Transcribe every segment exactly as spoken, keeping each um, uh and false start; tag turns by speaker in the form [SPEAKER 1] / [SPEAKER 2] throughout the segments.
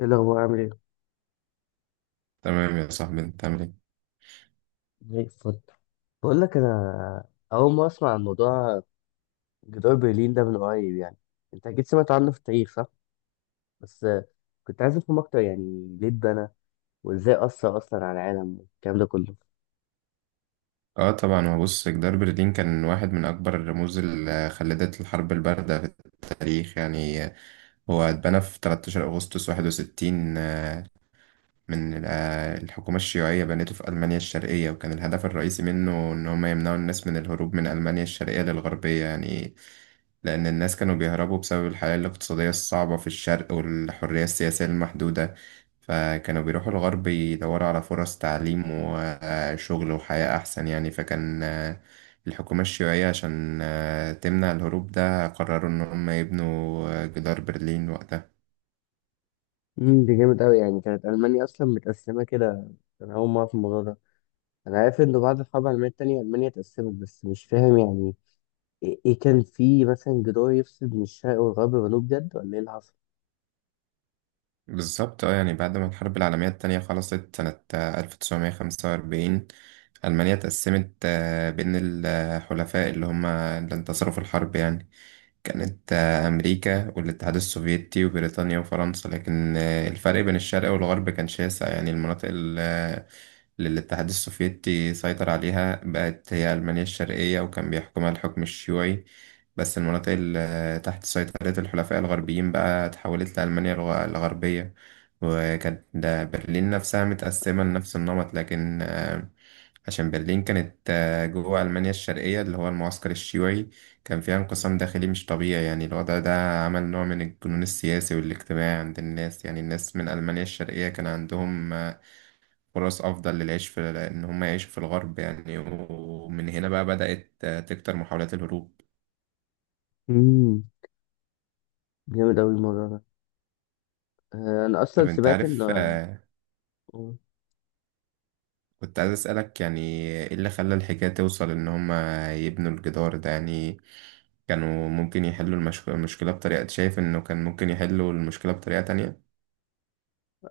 [SPEAKER 1] ايه الاخبار، عامل ايه؟
[SPEAKER 2] تمام يا صاحبي، انت عامل ايه؟
[SPEAKER 1] زي الفل. بقول لك، انا اول ما اسمع عن موضوع جدار برلين ده من قريب يعني، انت اكيد سمعت عنه في التاريخ، صح؟ بس آه، كنت عايز افهم اكتر، يعني ليه اتبنى وازاي اثر اصلا على العالم والكلام ده كله.
[SPEAKER 2] اه طبعا، هو بص، جدار برلين كان واحد من اكبر الرموز اللي خلدت الحرب البارده في التاريخ يعني. هو اتبنى في ثلاثة عشر اغسطس واحد وستين من ال- آه، الحكومة الشيوعية، بنته في ألمانيا الشرقية، وكان الهدف الرئيسي منه إن هم يمنعوا الناس من الهروب من ألمانيا الشرقية للغربية يعني. لأن الناس كانوا بيهربوا بسبب الحياة الاقتصادية الصعبة في الشرق والحرية السياسية المحدودة، فكانوا بيروحوا الغرب يدوروا على فرص تعليم وشغل وحياة أحسن يعني. فكان آه، الحكومة الشيوعية عشان آه، تمنع الهروب ده، قرروا إن هم يبنوا آه، جدار برلين وقتها.
[SPEAKER 1] امم ده جامد قوي، يعني كانت المانيا اصلا متقسمه كده. انا اول ما اعرف الموضوع ده، انا عارف انه بعد الحرب العالميه التانية المانيا اتقسمت، بس مش فاهم يعني ايه إيه كان في مثلا جدار يفصل بين الشرق والغرب والجنوب بجد، ولا ايه اللي حصل؟
[SPEAKER 2] بالظبط اه، يعني بعد ما الحرب العالمية التانية خلصت سنة آه، ألف تسعمية خمسة وأربعين، ألمانيا اتقسمت آه، بين الحلفاء اللي هما اللي انتصروا في الحرب يعني. كانت آه، أمريكا والاتحاد السوفيتي وبريطانيا وفرنسا، لكن آه، الفرق بين الشرق والغرب كان شاسع يعني. المناطق ال- آه، للاتحاد السوفيتي سيطر عليها بقت هي ألمانيا الشرقية وكان بيحكمها الحكم الشيوعي، بس المناطق اللي تحت سيطرة الحلفاء الغربيين بقى اتحولت لألمانيا الغ- الغربية. وكانت ده برلين نفسها متقسمة لنفس النمط، لكن آه، عشان برلين كانت آه، جوه ألمانيا الشرقية اللي هو المعسكر الشيوعي، كان فيها انقسام داخلي مش طبيعي يعني. الوضع ده عمل نوع من الجنون السياسي والاجتماعي عند الناس يعني. الناس من ألمانيا الشرقية كان عندهم فرص أفضل للعيش في إن هم يعيشوا في الغرب يعني، ومن هنا بقى بدأت آه، تكتر محاولات الهروب.
[SPEAKER 1] امم جامد قوي الموضوع ده. آه، انا اصلا
[SPEAKER 2] طب أنت
[SPEAKER 1] سمعت ان.
[SPEAKER 2] عارف، آه،
[SPEAKER 1] مم.
[SPEAKER 2] كنت عايز أسألك يعني إيه اللي خلى الحكاية توصل إن هم يبنوا الجدار ده يعني؟ كانوا ممكن يحلوا المشك- المشكلة بطريقة، شايف إنه كان ممكن يحلوا المشكلة بطريقة تانية؟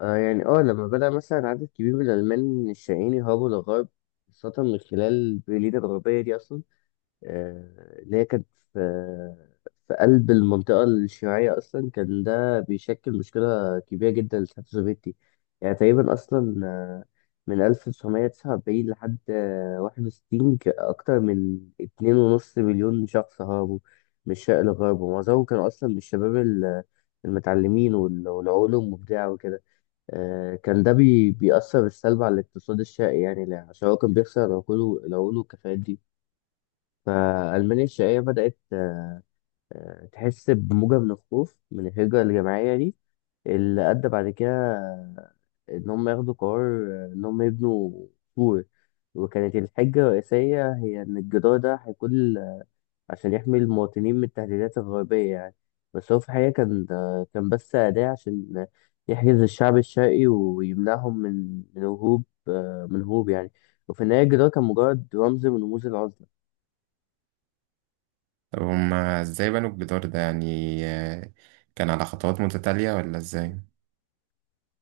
[SPEAKER 1] آه يعني اه لما بدأ مثلا عدد كبير من الألمان الشقيين يهربوا للغرب، خاصة من خلال برلين الغربية دي أصلا، آه اللي هي كانت في في قلب المنطقة الشيوعية أصلا، كان ده بيشكل مشكلة كبيرة جدا للاتحاد السوفيتي. يعني تقريبا أصلا آه، من ألف تسعمئة وتسعة وأربعين لحد آه، واحد وستين، ك- أكتر من اتنين ونص مليون شخص هربوا من الشرق للغرب، ومعظمهم كانوا أصلا من الشباب ال- المتعلمين وال- والعلوم مبدعة وكده. آه، كان ده بي بيأثر بالسلب على الاقتصاد الشائع يعني، لا- عشان هو كان بيخسر العقول العقول والكفاءات دي. فألمانيا الشقيقة بدأت آه، آه، تحس بموجة من الخوف من الهجرة الجماعية دي، اللي أدى بعد كده آه، إن هم ياخدوا قرار، آه، إن هم يبنوا سور. وكانت الحجة الرئيسية هي إن الجدار ده هيكون عشان يحمي المواطنين من التهديدات الغربية يعني، بس هو في الحقيقة كان كان بس أداة عشان يحجز الشعب الشرقي ويمنعهم من من هروب من هروب يعني. وفي النهاية الجدار كان مجرد رمز من رموز العزلة.
[SPEAKER 2] طب هم إزاي بنوا الجدار ده يعني؟ آه، كان على خطوات متتالية ولا إزاي؟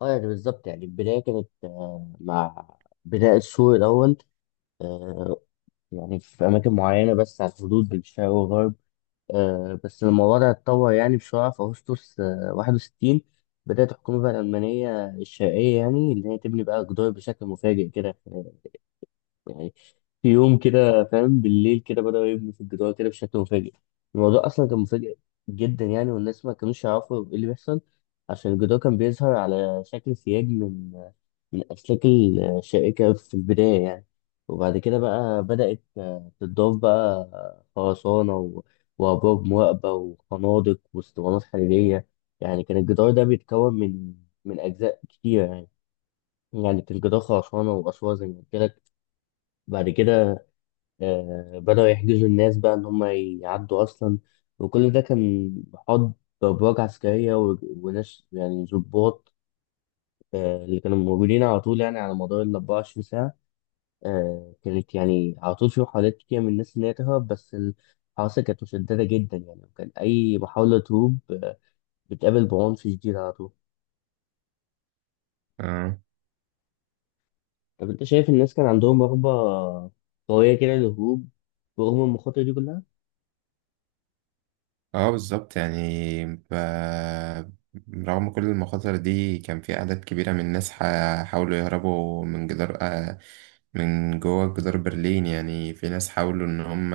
[SPEAKER 1] اه يعني بالظبط، يعني البداية كانت آه، مع بناء السور الأول، آه، يعني في أماكن معينة بس على الحدود بين الشرق والغرب. آه، بس الموضوع ده اتطور يعني بسرعة في أغسطس آه، واحد وستين. بدأت الحكومة بقى الألمانية الشرقية، يعني اللي هي تبني بقى جدار بشكل مفاجئ كده. آه، يعني في يوم كده فاهم، بالليل كده بدأوا يبنوا في الجدار كده بشكل مفاجئ. الموضوع أصلا كان مفاجئ جدا يعني، والناس ما كانوش يعرفوا إيه اللي بيحصل. عشان الجدار كان بيظهر على شكل سياج من الأسلاك الشائكة في البداية يعني، وبعد كده بقى بدأت آه، تضاف بقى آه، خرسانة و- وأبراج مواقبة وخنادق واسطوانات حديدية. يعني كان الجدار ده بيتكون من من أجزاء كتيرة يعني، يعني كان جدار خرسانة وأسوار زي ما قلت لك. بعد كده آه، بدأوا يحجزوا الناس بقى إن هم يعدوا أصلا، وكل ده كان محاط بأبراج عسكرية و- وناس يعني ضباط، آه، اللي كانوا موجودين على طول، يعني على مدار ال أربعة وعشرين ساعة. آه، كانت يعني على طول في محاولات كتير من الناس إن هي تهرب، بس الحراسة كانت مشددة جدا يعني، وكان أي محاولة تهرب آه، بتقابل بعنف شديد على طول. طب أنت شايف الناس كان عندهم رغبة قوية كده للهروب رغم المخاطر دي كلها؟
[SPEAKER 2] اه بالظبط، يعني ب... رغم كل المخاطر دي كان في أعداد كبيرة من الناس ح- حاولوا يهربوا من جدار، آه، من جوه جدار برلين يعني. في ناس حاولوا إن هم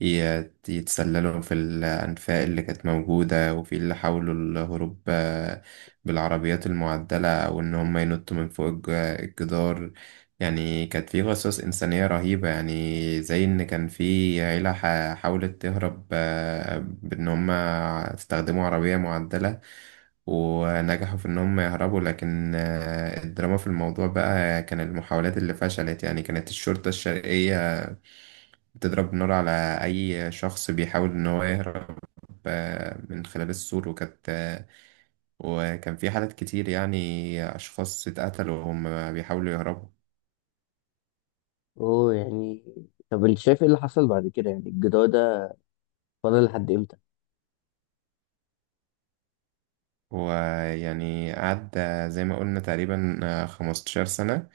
[SPEAKER 2] يت- يتسللوا في الأنفاق اللي كانت موجودة، وفي اللي حاولوا الهروب آه، بالعربيات المعدلة، أو إن هم ينطوا من فوق الج- الجدار يعني. كانت في قصص إنسانية رهيبة يعني، زي إن كان في عيلة ح- حاولت تهرب آه، بإن هم استخدموا عربية معدلة ونجحوا في إن هم يهربوا. لكن آه، الدراما في الموضوع بقى كان المحاولات اللي فشلت يعني. كانت الشرطة الشرقية بتضرب نار على أي شخص بيحاول إن هو يهرب آه، من خلال السور، وكانت آه، وكان في حالات كتير يعني أشخاص اتقتلوا وهم بيحاولوا يهربوا.
[SPEAKER 1] أوه، يعني طب أنت شايف إيه اللي حصل بعد كده، يعني الجدار ده فضل لحد إمتى؟
[SPEAKER 2] ويعني قعد زي ما قلنا تقريبا 15 سنة،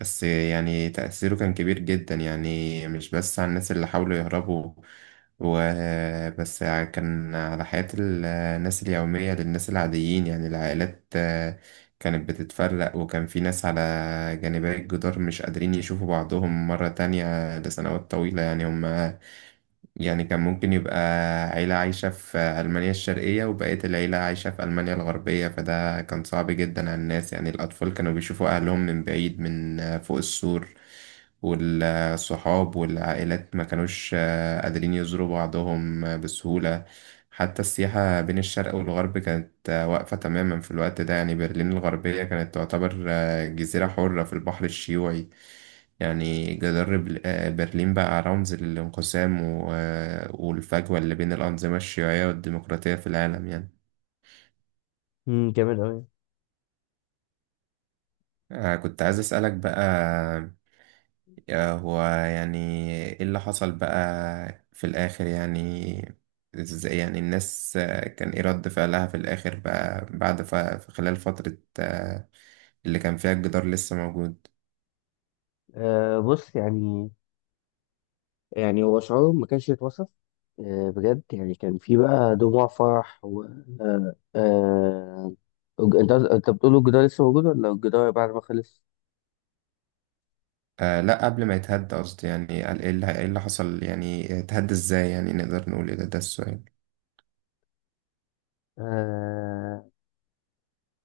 [SPEAKER 2] بس يعني تأثيره كان كبير جدا يعني. مش بس على الناس اللي حاولوا يهربوا وبس، كان على حياة الناس اليومية للناس العاديين يعني. العائلات آه، كانت بتتفرق، وكان في ناس على جانبي الجدار مش قادرين يشوفوا بعضهم مرة تانية لسنوات طويلة يعني. هم يعني كان ممكن يبقى عيلة عايشة في ألمانيا الشرقية وبقية العيلة عايشة في ألمانيا الغربية، فده كان صعب جدا على الناس يعني. الأطفال كانوا بيشوفوا أهلهم من بعيد من فوق السور، والصحاب والعائلات ما كانوش آه، قادرين يزوروا بعضهم آه، بسهولة. حتى السياحة بين الشرق والغرب كانت آه، واقفة تماما في الوقت ده يعني. برلين الغربية كانت تعتبر جزيرة حرة في البحر الشيوعي يعني. جدار بل- آه، برلين بقى رمز للانقسام و- آه، والفجوة اللي بين الأنظمة الشيوعية والديمقراطية في العالم يعني.
[SPEAKER 1] امم جامد أوي.
[SPEAKER 2] آه، كنت عايز أسألك بقى، آه، هو يعني إيه اللي حصل بقى في الآخر يعني؟ إزاي يعني الناس، آه، كان إيه رد فعلها في الآخر بقى بعد ف- خلال فترة آه، اللي كان فيها الجدار لسه موجود؟
[SPEAKER 1] أه، بص يعني يعني هو شعور ما كانش يتوصف، آه، بجد يعني كان في بقى دموع فرح. و آه، آه، الج- انت انت بتقول الجدار لسه موجود ولا الجدار بعد ما خلص؟
[SPEAKER 2] آه لا، قبل ما يتهد قصدي، يعني قال ايه اللي ايه اللي حصل يعني، اتهد ازاي، يعني نقدر نقول ايه، ده ده السؤال.
[SPEAKER 1] آه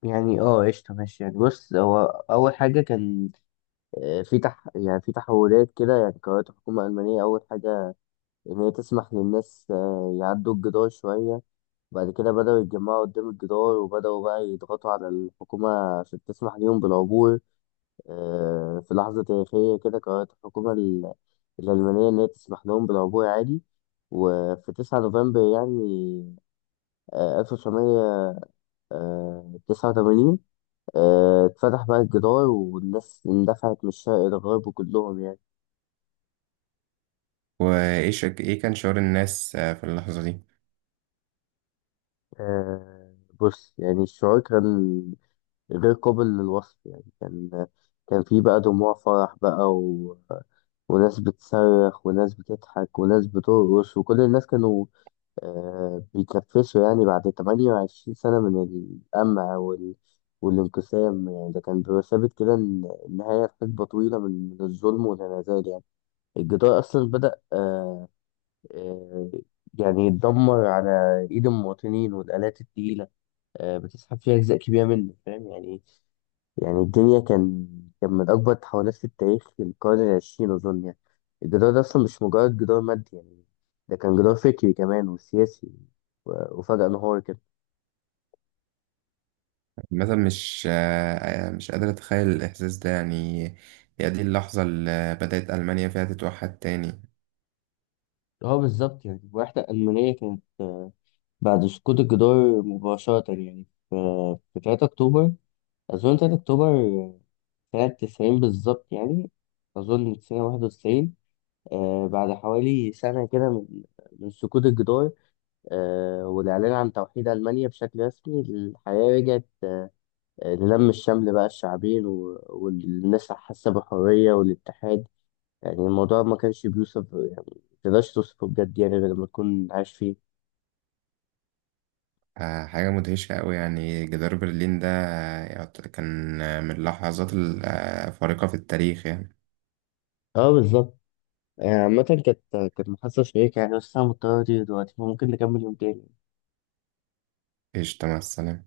[SPEAKER 1] يعني اه قشطة، ماشي يعني، بص هو أول حاجة كان، آه، في تح يعني في تحولات كده، يعني قررت الحكومة الألمانية أول حاجة إن هي تسمح للناس آه، يعدوا الجدار شوية. بعد كده بدأوا يتجمعوا قدام الجدار، وبدأوا بقى يضغطوا على الحكومة عشان تسمح ليهم بالعبور. آه، في لحظة تاريخية كده قررت الحكومة ال- الألمانية إن هي تسمح لهم بالعبور عادي، وفي تسعة نوفمبر يعني آه، ألف تسعمئة وتسعة وثمانين آه، اتفتح بقى الجدار، والناس اندفعت من الشرق للغرب كلهم يعني.
[SPEAKER 2] وايه شك... ايه كان شعور الناس آه في اللحظة دي؟
[SPEAKER 1] آه، بص يعني الشعور كان غير قابل للوصف يعني، كان كان في بقى دموع فرح بقى، و... وناس بتصرخ وناس بتضحك وناس بترقص، وكل الناس كانوا آه، بيكرفسوا يعني بعد ثمانية وعشرين سنة من القمع وال... والانقسام يعني. ده كان بيبقى ثابت كده إن النهاية في حقبة طويلة من من الظلم والانعزال يعني. الجدار أصلا بدأ آه آه يعني يتدمر على إيد المواطنين والآلات التقيلة، آه بتسحب فيها أجزاء كبيرة منه فاهم يعني. يعني الجري كان كان من أكبر التحولات في التاريخ في القرن العشرين أظن يعني. الجدار ده أصلا مش مجرد جدار مادي يعني، ده كان جدار فكري كمان وسياسي، و- وفجأة انهار كده.
[SPEAKER 2] مثلا مش آه آه، مش قادر اتخيل الاحساس ده يعني. هي دي اللحظة اللي بدأت ألمانيا فيها تتوحد تاني؟
[SPEAKER 1] اه بالظبط، يعني الوحدة الألمانية كانت آه، بعد سقوط الجدار مباشرة يعني، ف- في تلاتة أكتوبر، أظن تلاتة أكتوبر آه، سنة تسعين بالظبط يعني، أظن سنة واحد وتسعين. آه، بعد حوالي سنة كده من من سقوط الجدار، آه، والإعلان عن توحيد ألمانيا بشكل رسمي، الحياة رجعت آه، للم الشمل بقى الشعبين و- والناس حاسة بالحرية والاتحاد. يعني الموضوع ما كانش بيوصف يعني، متقدرش توصفه بجد يعني، غير لما تكون عايش فيه.
[SPEAKER 2] آه، حاجة مدهشة أوي يعني. جدار برلين ده آه، يعت- كان آه، من اللحظات الفارقة في التاريخ يعني.
[SPEAKER 1] اه بالظبط، يعني عامة كانت كانت محادثة شيقة يعني، بس أنا مضطر أطير دلوقتي، فممكن نكمل يوم تاني.
[SPEAKER 2] قشطة، مع السلامة.